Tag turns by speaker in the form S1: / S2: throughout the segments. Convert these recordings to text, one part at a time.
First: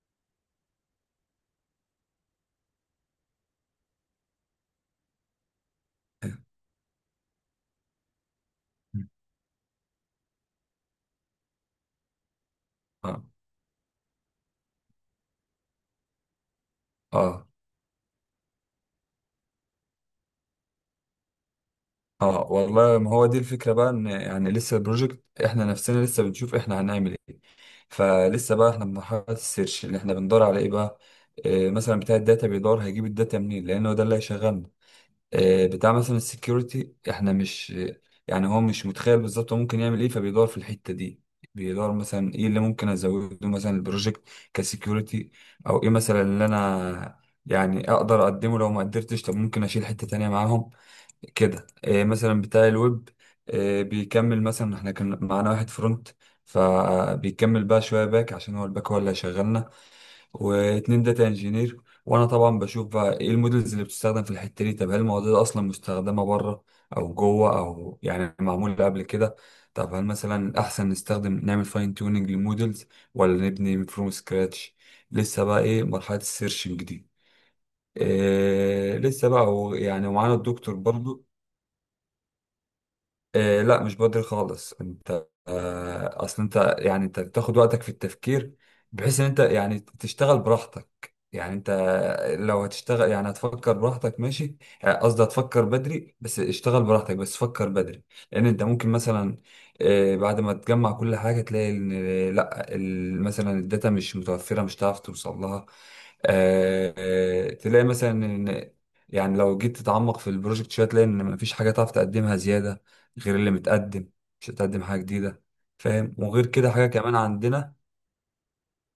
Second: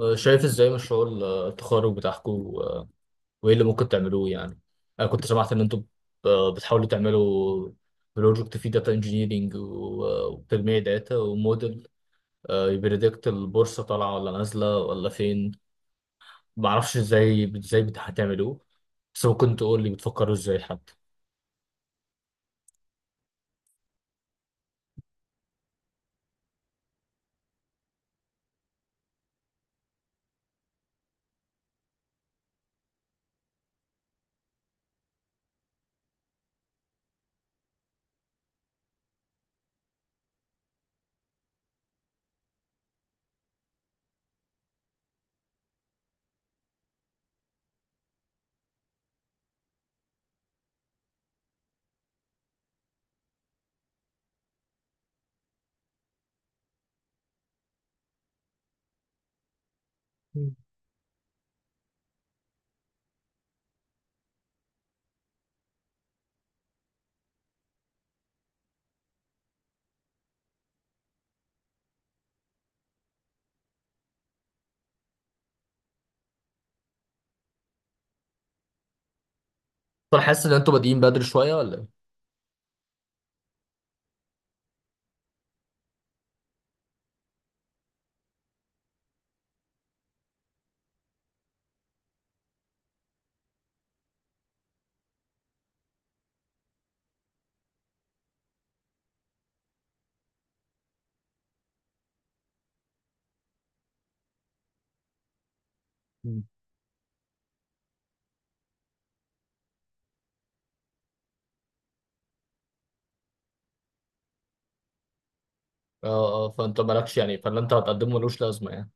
S1: آه، شايف ازاي مشروع التخرج بتاعكم وايه اللي ممكن تعملوه يعني. انا كنت سمعت ان انتم
S2: اه
S1: بتحاولوا تعملوا بروجكت فيه داتا انجينيرينج وتجميع داتا وموديل يبريدكت البورصه طالعه ولا نازله ولا فين. معرفش
S2: اه
S1: ازاي ازاي هتعملوه، بس ممكن تقول لي بتفكروا ازاي حتى.
S2: اه، والله ما هو دي الفكرة بقى ان يعني لسه البروجكت احنا نفسنا لسه بنشوف احنا هنعمل ايه. فلسه بقى احنا في مرحلة السيرش اللي احنا بندور على ايه بقى. مثلا بتاع الداتا بيدور هيجيب الداتا منين لانه ده اللي هيشغلنا. بتاع مثلا السكيورتي احنا مش، يعني هو مش متخيل بالظبط هو ممكن يعمل ايه فبيدور في الحتة دي. بيدور مثلا ايه اللي ممكن ازوده مثلا البروجكت كسكيورتي، او ايه مثلا اللي انا يعني اقدر اقدمه. لو ما قدرتش طب ممكن اشيل حتة تانية معاهم كده، إيه مثلا بتاع الويب. إيه بيكمل، مثلا احنا كان معانا واحد فرونت فبيكمل بقى شويه باك، عشان هو الباك هو اللي هيشغلنا.
S1: مم.
S2: واتنين داتا انجينير. وانا طبعا بشوف بقى ايه المودلز اللي بتستخدم في الحته دي، طب هل المواضيع دي اصلا مستخدمه بره او جوه، او يعني معموله قبل كده. طب هل مثلا احسن نستخدم نعمل فاين تيوننج للمودلز ولا نبني فروم سكراتش. لسه بقى ايه مرحله السيرشنج دي. إيه لسه بقى يعني
S1: طب
S2: ومعانا
S1: حاسس ان انتم
S2: الدكتور
S1: بادئين بدري
S2: برضو.
S1: شويه ولا ايه؟
S2: آه لا مش بدري خالص. انت آه اصل انت يعني انت بتاخد وقتك في التفكير، بحيث ان انت يعني تشتغل براحتك. يعني انت لو هتشتغل يعني هتفكر براحتك ماشي. قصدي هتفكر بدري بس اشتغل براحتك، بس فكر بدري. لان انت ممكن مثلا بعد ما تجمع كل حاجة تلاقي ان لا مثلا الداتا مش متوفرة مش هتعرف توصل لها.
S1: مم.
S2: تلاقي مثلا ان يعني لو جيت تتعمق في البروجكت شويه تلاقي ان مفيش حاجه تعرف تقدمها زياده غير اللي متقدم. مش هتقدم حاجة جديدة، فاهم.
S1: اه
S2: وغير
S1: اه،
S2: كده
S1: فانت
S2: حاجة كمان
S1: مالكش يعني، فاللي انت
S2: عندنا.
S1: هتقدمه ملوش لازمه يعني.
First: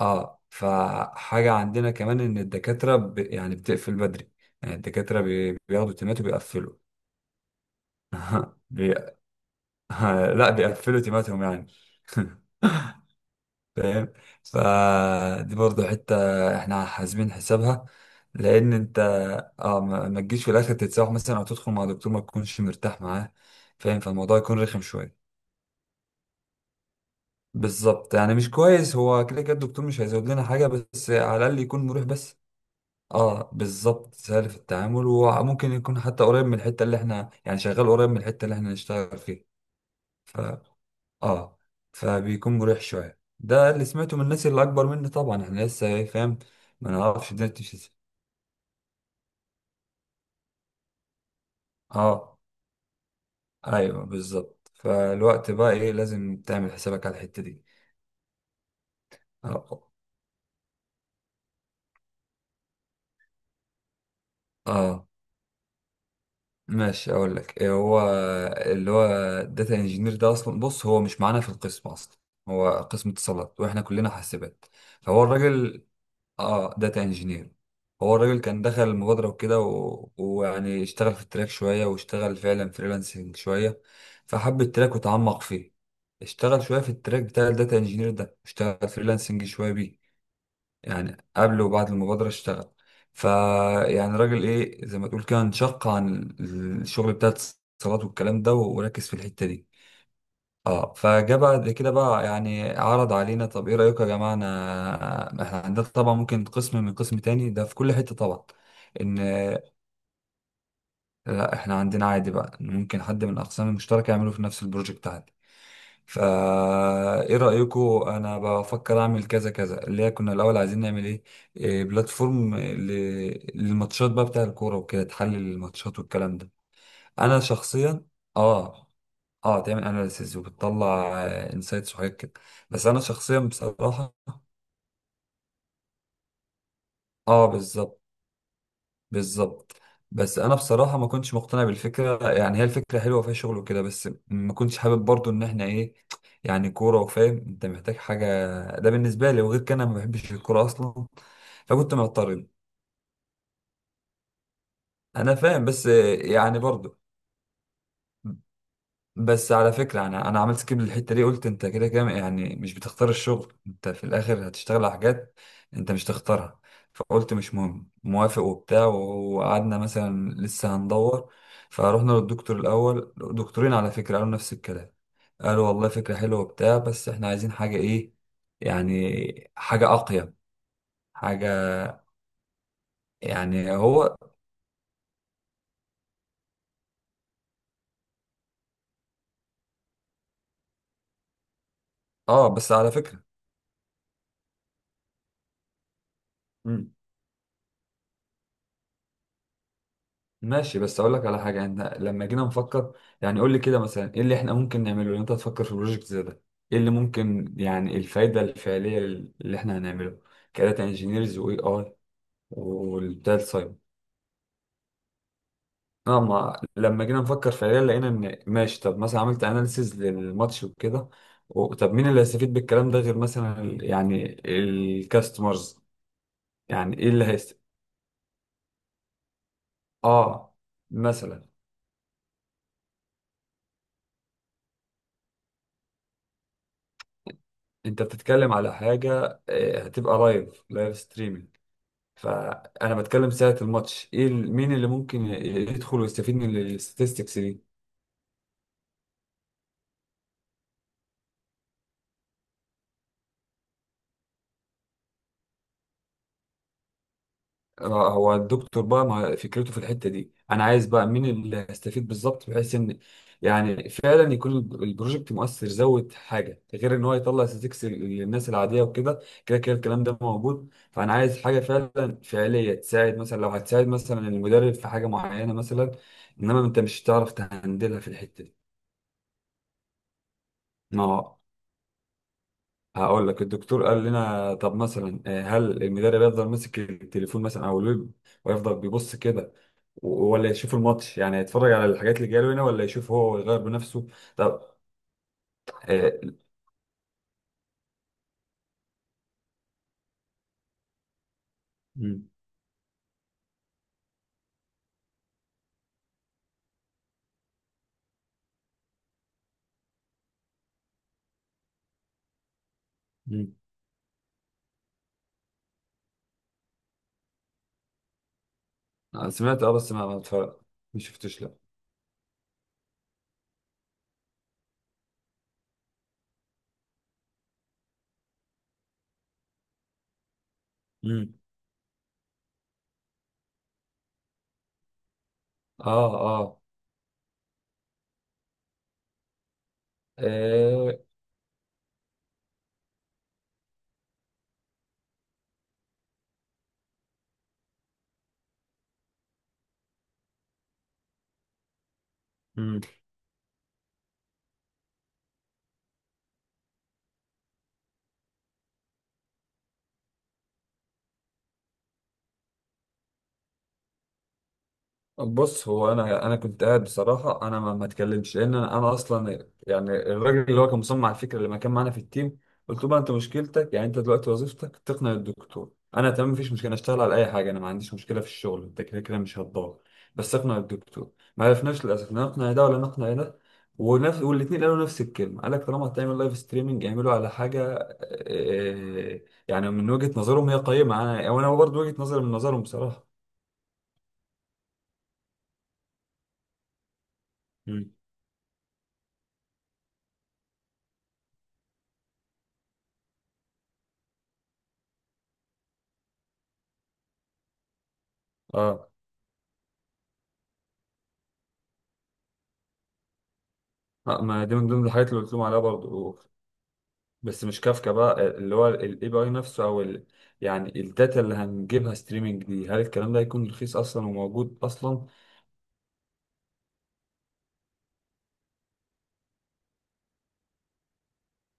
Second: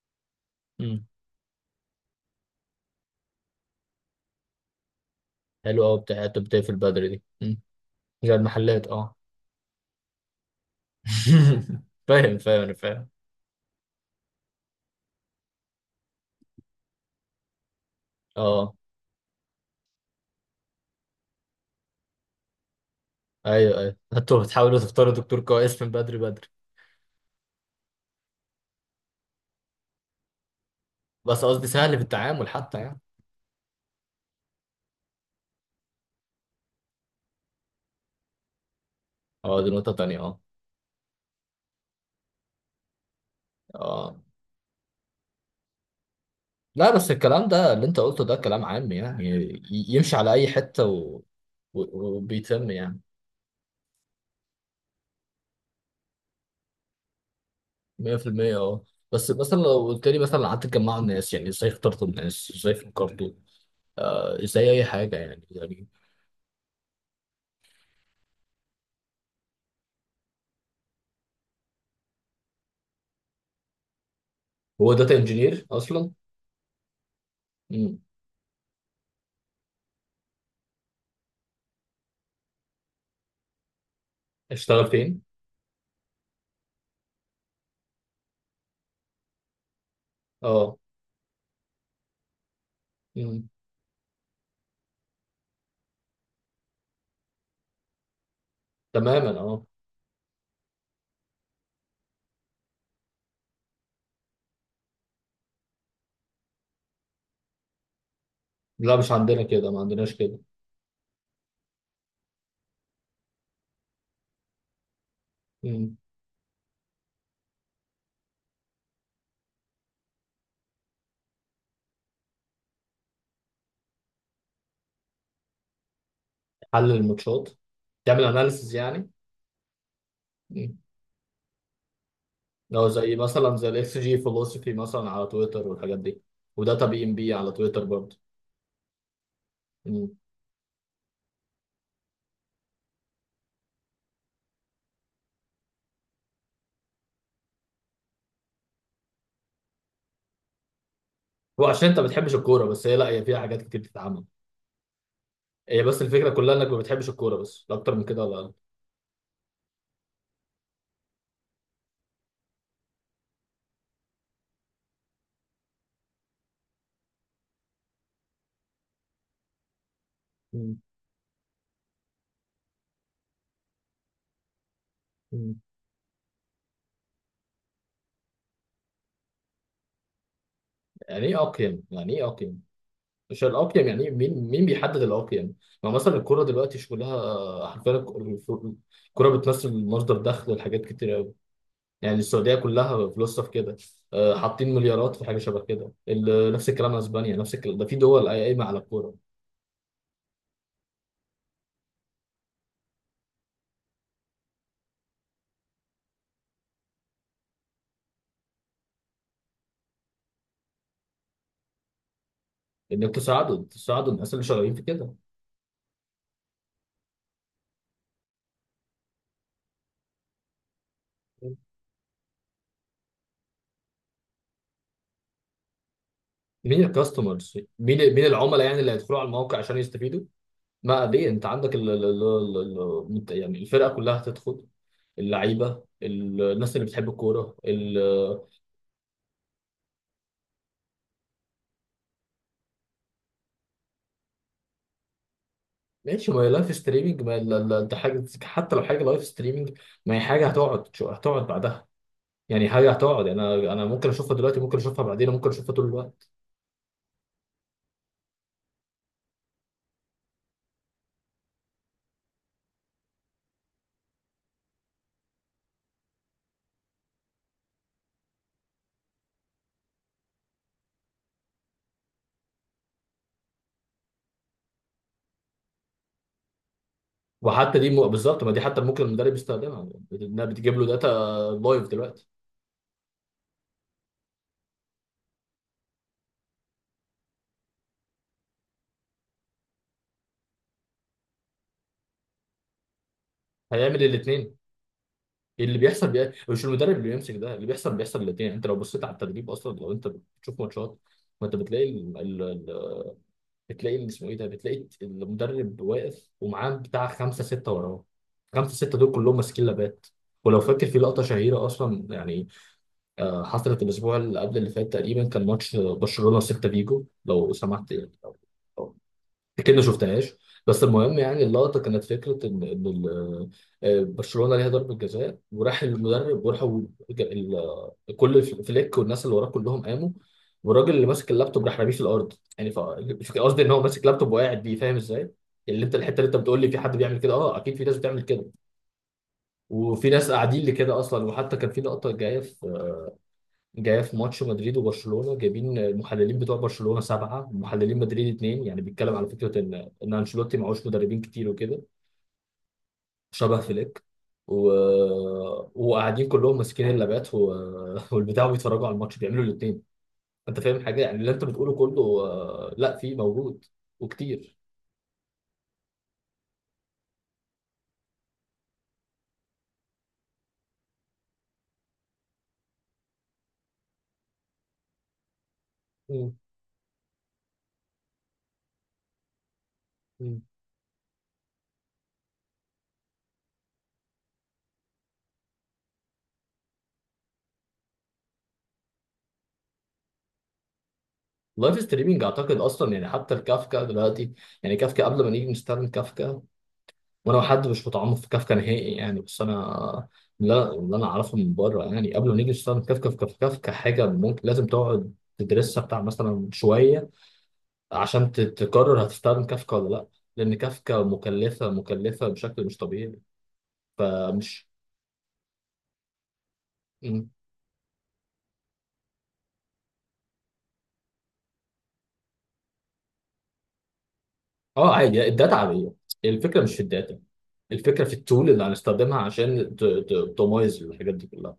S2: اه
S1: امم،
S2: فحاجة عندنا كمان ان يعني بتقفل بدري. يعني الدكاترة
S1: حلو
S2: بياخدوا
S1: قوي
S2: تيمات
S1: بتاع التبدأ في
S2: وبيقفلوا.
S1: البدري دي. امم، زي المحلات
S2: بي...
S1: اه.
S2: لا بيقفلوا تيماتهم يعني.
S1: فاهم فاهم، انا فاهم.
S2: فاهم. فدي برضو حتة احنا حاسبين حسابها. لان
S1: اه
S2: انت اه ما تجيش في الاخر تتسوح مثلا، او تدخل مع دكتور ما تكونش مرتاح معاه،
S1: ايوه ايوه،
S2: فاهم. فالموضوع
S1: انتوا
S2: يكون
S1: بتحاولوا
S2: رخم
S1: تختاروا
S2: شوية.
S1: دكتور كويس من بدري بدري،
S2: بالظبط، يعني مش كويس. هو كده كده الدكتور مش هيزود لنا حاجة، بس على
S1: بس
S2: الأقل
S1: قصدي
S2: يكون
S1: سهل في
S2: مريح بس.
S1: التعامل حتى يعني.
S2: اه بالظبط، سهل في التعامل. وممكن يكون حتى قريب من الحتة اللي احنا يعني شغال، قريب من الحتة اللي احنا نشتغل فيها.
S1: اه، دي نقطة تانية. اه
S2: ف اه فبيكون مريح شوية. ده اللي
S1: اه،
S2: سمعته من الناس اللي أكبر مني. طبعا احنا لسه إيه، فاهم. ما
S1: لا بس
S2: نعرفش
S1: الكلام
S2: الدنيا
S1: ده
S2: بتمشي
S1: اللي
S2: ازاي.
S1: انت قلته ده كلام عام يعني، يمشي على اي حتة و...
S2: اه
S1: وبيتم يعني.
S2: ايوه بالظبط. فالوقت بقى ايه لازم تعمل حسابك على الحتة دي.
S1: 100%. اه بس مثلا
S2: اه
S1: لو قلت لي، مثلا قعدت تجمعوا الناس، يعني ازاي اخترتوا الناس، ازاي فكرتوا، آه ازاي اي
S2: اه
S1: حاجة يعني يعني.
S2: ماشي اقول لك إيه. هو اللي هو داتا انجينير ده اصلا، بص هو مش معانا في القسم اصلا. هو قسم اتصالات، واحنا كلنا حاسبات.
S1: هو داتا
S2: فهو
S1: انجينير
S2: الراجل،
S1: اصلا؟
S2: اه داتا انجينير.
S1: مم.
S2: هو الراجل كان دخل المبادرة وكده، ويعني اشتغل في التراك شوية، واشتغل فعلا فريلانسنج شوية، فحب
S1: اشتغل
S2: التراك
S1: فين؟
S2: وتعمق فيه. اشتغل شوية في التراك بتاع الداتا انجينير ده، اشتغل فريلانسنج شوية بيه،
S1: اه.
S2: يعني قبل وبعد المبادرة اشتغل.
S1: مم.
S2: فيعني راجل ايه زي ما تقول كده انشق عن الشغل بتاع الاتصالات والكلام ده، وركز في
S1: تماما
S2: الحتة
S1: اه.
S2: دي. اه فجاء بعد كده بقى يعني عرض علينا، طب ايه رأيكم يا جماعة. انا احنا عندنا طبعا ممكن قسم من قسم تاني ده في كل حتة طبعا
S1: لا مش
S2: ان
S1: عندنا كده، ما عندناش كده.
S2: لا، احنا عندنا عادي بقى إن ممكن حد من الاقسام المشتركه يعمله في نفس البروجكت عادي.
S1: مم.
S2: فا ايه رايكم، انا بفكر اعمل كذا كذا، اللي هي كنا الاول عايزين نعمل ايه، إيه بلاتفورم للماتشات بقى بتاع الكوره وكده، تحلل الماتشات والكلام ده.
S1: حل
S2: انا
S1: الماتشات؟
S2: شخصيا،
S1: تعمل اناليسز
S2: اه
S1: يعني؟
S2: اه، تعمل اناليسيز
S1: مم.
S2: وبتطلع انسايتس وحاجات كده. بس
S1: لو
S2: انا
S1: زي
S2: شخصيا
S1: مثلا زي الاكس
S2: بصراحه،
S1: جي فيلوسفي مثلا على تويتر والحاجات دي، وداتا بي ام بي
S2: اه
S1: على تويتر
S2: بالظبط
S1: برضه.
S2: بالظبط.
S1: مم.
S2: بس انا بصراحه ما كنتش مقتنع بالفكره. يعني هي الفكره حلوه فيها شغل وكده، بس ما كنتش حابب برضو ان احنا ايه، يعني كوره. وفاهم انت محتاج حاجه، ده بالنسبه لي. وغير كده انا ما بحبش الكوره اصلا.
S1: هو عشان
S2: فكنت
S1: انت ما بتحبش
S2: معترض.
S1: الكوره بس؟ هي لا، هي فيها حاجات كتير بتتعمل.
S2: انا فاهم،
S1: هي
S2: بس
S1: بس الفكره كلها
S2: يعني
S1: انك ما
S2: برضو،
S1: بتحبش الكوره بس، لا اكتر من كده ولا اقل.
S2: بس على فكرة أنا عملت سكيب للحتة دي. قلت أنت كده كده يعني مش بتختار الشغل، أنت في الآخر هتشتغل على حاجات أنت مش تختارها. فقلت مش مهم، موافق وبتاع. وقعدنا مثلا لسه
S1: مم.
S2: هندور. فروحنا للدكتور الأول، دكتورين على فكرة، قالوا نفس الكلام.
S1: مم.
S2: قالوا والله فكرة حلوة وبتاع، بس إحنا عايزين حاجة إيه، يعني حاجة أقيم.
S1: يعني ايه
S2: حاجة
S1: اقيم؟ يعني ايه اقيم؟ مش
S2: يعني
S1: الاقيم يعني إيه؟
S2: هو
S1: مين مين بيحدد الاقيم؟ ما مثلا الكوره دلوقتي شغلها حرفيا. الكوره بتمثل مصدر دخل لحاجات كتير قوي. يعني
S2: آه
S1: السعوديه
S2: بس على
S1: كلها
S2: فكرة
S1: فلوسها في كده. آه، حاطين مليارات في حاجه شبه كده، نفس الكلام اسبانيا، نفس الكلام. ده في دول قايمه على الكوره.
S2: ماشي. بس اقول لك على حاجه، انت لما جينا نفكر يعني قول لي كده مثلا ايه اللي احنا ممكن نعمله ان انت تفكر في بروجكت زي ده. ايه اللي ممكن يعني الفايده الفعليه اللي احنا هنعمله كداتا انجينيرز واي اي
S1: انك
S2: والداتا
S1: تساعدوا
S2: ساين.
S1: تساعدوا الناس اللي شغالين في كده.
S2: اه ما لما جينا نفكر فعليا لقينا ان ماشي. طب مثلا عملت اناليسيز للماتش وكده طب مين اللي هيستفيد بالكلام ده غير مثلا يعني الكاستمرز.
S1: مين
S2: يعني ايه اللي
S1: الكاستمرز؟
S2: هيست،
S1: مين مين العملاء يعني؟ اللي هيدخلوا على الموقع عشان يستفيدوا.
S2: اه
S1: ما ليه، انت
S2: مثلا
S1: عندك ال ال يعني الفرقه كلها هتدخل، اللعيبه، الناس اللي بتحب الكوره
S2: انت بتتكلم على حاجه، هتبقى لايف ستريمنج. فانا بتكلم ساعه الماتش ايه مين اللي ممكن يدخل
S1: ماشي،
S2: ويستفيد
S1: ما هي
S2: من
S1: لايف ستريمنج، ما
S2: الستاتستكس دي.
S1: انت حاجه، حتى لو حاجه لايف ستريمنج ما هي حاجه هتقعد، هتقعد بعدها. يعني حاجه هتقعد، يعني انا ممكن اشوفها دلوقتي، ممكن اشوفها بعدين، ممكن اشوفها طول الوقت.
S2: هو الدكتور بقى ما فكرته في الحته دي، انا عايز بقى مين اللي هيستفيد بالظبط، بحيث ان يعني فعلا يكون البروجكت مؤثر زود حاجه، غير ان هو يطلع ستاتستكس للناس العاديه وكده، كده كده الكلام ده موجود. فانا عايز حاجه فعلا فعليه تساعد، مثلا لو هتساعد مثلا المدرب في حاجه معينه مثلا، انما انت مش هتعرف
S1: وحتى دي
S2: تهندلها في
S1: بالظبط، ما دي
S2: الحته
S1: حتى ممكن المدرب يستخدمها، انها بتجيب له
S2: دي.
S1: داتا لايف دلوقتي.
S2: هقول لك الدكتور قال لنا طب مثلا هل المدرب يفضل ماسك التليفون مثلا او الويب ويفضل بيبص كده، ولا يشوف الماتش، يعني يتفرج على الحاجات اللي جايه له هنا، ولا يشوف هو ويغير
S1: هيعمل
S2: بنفسه.
S1: الاثنين.
S2: طب
S1: اللي بيحصل
S2: آه،
S1: مش المدرب اللي بيمسك ده اللي بيحصل. بيحصل الاثنين. انت لو بصيت على التدريب اصلا، لو انت بتشوف ماتشات، ما انت بتلاقي
S2: مم.
S1: بتلاقي اللي اسمه ايه ده، بتلاقي المدرب واقف ومعاه بتاع خمسه سته وراه، خمسه سته دول كلهم ماسكين لابات. ولو فاكر في لقطه شهيره اصلا يعني، آه،
S2: مم.
S1: حصلت الأسبوع اللي قبل اللي فات تقريبا، كان ماتش برشلونة وسيلتا فيجو، لو سمحت يعني، لو
S2: أنا سمعت اه
S1: أكيد ما
S2: بس
S1: شفتهاش. بس
S2: ما
S1: المهم يعني،
S2: شفتش لا.
S1: اللقطة كانت فكرة إن آه، برشلونة ليها ضربة جزاء، وراح المدرب وراحوا، ج- ال- كل فليك والناس اللي وراه كلهم قاموا، والراجل اللي ماسك
S2: امم
S1: اللابتوب راح راميه في الأرض. يعني قصدي إن هو ماسك لابتوب وقاعد بيه، فاهم إزاي؟ يعني اللي انت،
S2: اه
S1: الحته اللي انت
S2: اه،
S1: بتقول لي في حد بيعمل كده، اه اكيد في ناس بتعمل كده، وفي ناس قاعدين لكده اصلا. وحتى كان في لقطه جايه في، جايه في ماتش مدريد وبرشلونه، جايبين المحللين بتوع برشلونه سبعه ومحللين مدريد اتنين. يعني بيتكلم على فكره ان انشيلوتي معهوش مدربين كتير وكده،
S2: آه.
S1: شبه فليك. و... وقاعدين كلهم ماسكين اللابات والبتاع بيتفرجوا على الماتش، بيعملوا الاثنين. انت فاهم حاجه يعني؟ اللي انت بتقوله كله آه، لا في موجود، وكتير.
S2: بص هو انا كنت قاعد بصراحه. انا ما اتكلمش لان أنا اصلا يعني الراجل اللي هو كان مصمم على الفكره اللي ما كان معانا في التيم، قلت له بقى انت مشكلتك يعني انت دلوقتي وظيفتك تقنع الدكتور. انا تمام
S1: مم.
S2: مفيش مشكله، أنا اشتغل على اي حاجه، انا ما عنديش مشكله في الشغل. انت كده كده مش هتضاغط، بس
S1: مم.
S2: اقنع الدكتور. ما عرفناش للاسف لا نقنع ده ولا نقنع ده. ونفس والاثنين قالوا نفس الكلمه، قال لك طالما هتعمل لايف ستريمنج اعمله على حاجه آه، يعني من وجهه نظرهم هي قيمه، انا وانا
S1: لايف
S2: برضه وجهه نظري
S1: ستريمينج
S2: من
S1: اعتقد
S2: نظرهم
S1: اصلا
S2: بصراحه.
S1: يعني، حتى الكافكا دلوقتي، يعني كافكا قبل ما نيجي نستخدم كافكا، وانا حد مش
S2: مم.
S1: متعمق في كافكا نهائي يعني، بس انا لا، اللي انا اعرفه من بره يعني قبل ما نيجي نشتغل كافكا في كافكا، كافكا حاجه ممكن لازم تقعد تدرسها بتاع مثلا شويه، عشان
S2: اه
S1: تقرر هتستخدم كافكا ولا لا. لان كافكا مكلفه، مكلفه بشكل مش طبيعي.
S2: اه ما دي من
S1: فمش.
S2: ضمن الحاجات اللي قلت لهم عليها برضو.
S1: م.
S2: بس مش كافكا بقى، اللي هو الاي بي اي نفسه او ال، يعني الداتا اللي هنجيبها ستريمنج دي هل الكلام ده هيكون رخيص اصلا وموجود
S1: اه
S2: اصلا.
S1: عادي، الداتا عاديه. الفكره مش في الداتا، الفكره في التول اللي هنستخدمها عشان تمايز الحاجات دي كلها.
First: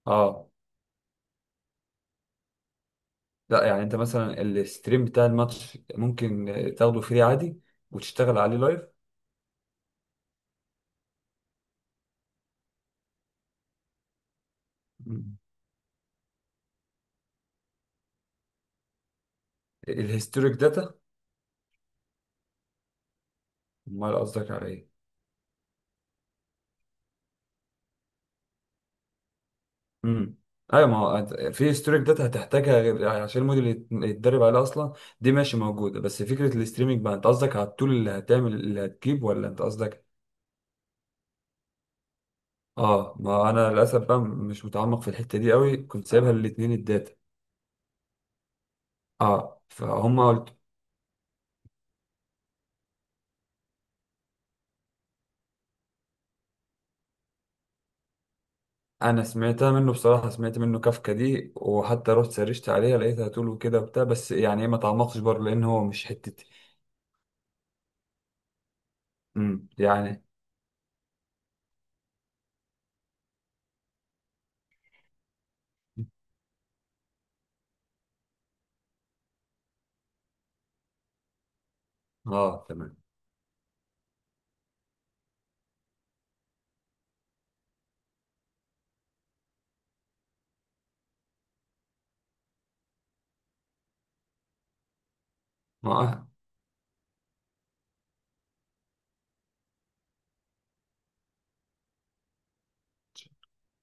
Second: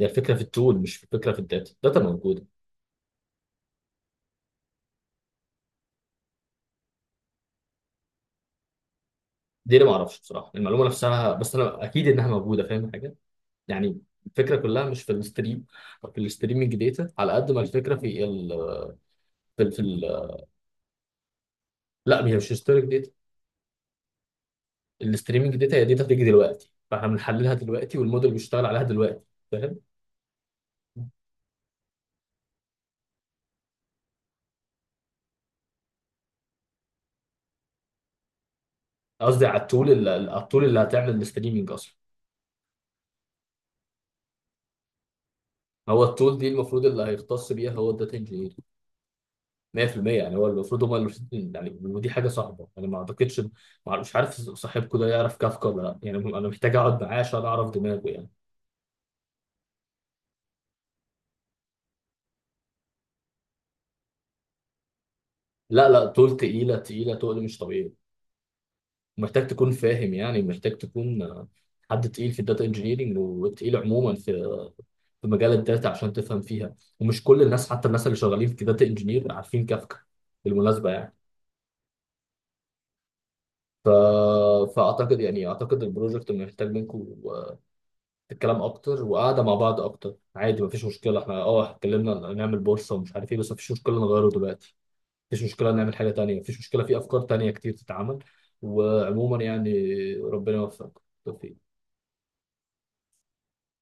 S1: هي الفكره في
S2: اه
S1: التول مش في، الفكره في الداتا، الداتا موجوده.
S2: لا يعني انت مثلا الستريم بتاع الماتش ممكن تاخده فري عادي وتشتغل عليه لايف.
S1: دي اللي ما اعرفش بصراحه، المعلومه نفسها، بس انا اكيد انها موجوده. فاهم حاجه يعني، الفكره كلها مش في
S2: مم.
S1: الستريم أو في الستريمنج داتا، على قد ما الفكره في ال
S2: الهيستوريك داتا.
S1: لا هي مش هيستوريك داتا.
S2: امال قصدك على ايه.
S1: الستريمنج داتا هي داتا بتيجي دلوقتي، فاحنا بنحللها دلوقتي، والموديل بيشتغل عليها دلوقتي، فاهم.
S2: امم ايوه ما هو في ستوريك داتا هتحتاجها غير عشان الموديل يتدرب عليه اصلا. دي ماشي موجوده، بس فكره الاستريمنج بقى انت قصدك على التول اللي هتعمل اللي هتجيب،
S1: قصدي
S2: ولا
S1: على
S2: انت
S1: التول
S2: قصدك.
S1: على التول اللي هتعمل الستريمنج اصلا.
S2: اه ما انا للاسف بقى مش متعمق في الحته دي قوي،
S1: هو
S2: كنت سايبها
S1: التول دي
S2: للاتنين
S1: المفروض اللي
S2: الداتا.
S1: هيختص بيها هو الداتا انجينير.
S2: اه
S1: 100%
S2: فهم
S1: يعني، هو
S2: قلت.
S1: المفروض، هم المفروض يعني. ودي حاجه صعبه، انا ما اعتقدش. مش عارف صاحبكم ده يعرف كافكا ولا لا يعني، انا محتاج اقعد معاه عشان اعرف دماغه يعني.
S2: انا سمعتها منه بصراحه، سمعت منه كافكا دي، وحتى رحت سرشت عليها لقيتها تول وكده وبتاع، بس يعني إيه، ما تعمقتش برضه لان هو
S1: لا
S2: مش
S1: لا، طول
S2: حتتي.
S1: تقيله، تقيله تقل مش طبيعي. محتاج تكون فاهم
S2: يعني
S1: يعني، محتاج تكون آه، حد تقيل في الداتا انجينيرنج، وتقيل عموما في، في مجال الداتا، عشان تفهم فيها. ومش كل الناس، حتى الناس اللي شغالين في داتا انجينير عارفين كافكا، بالمناسبه يعني.
S2: اه
S1: ف... فاعتقد يعني، اعتقد البروجكت محتاج منكم الكلام اكتر، وقعده مع بعض اكتر. عادي مفيش مشكله، احنا اه اتكلمنا نعمل بورصه ومش عارف ايه، بس مفيش مشكله نغيره دلوقتي، مفيش مشكله نعمل حاجه
S2: تمام.
S1: تانية، مفيش مشكله، في افكار تانية كتير تتعمل. وعموما يعني، ربنا يوفقك، بالتوفيق.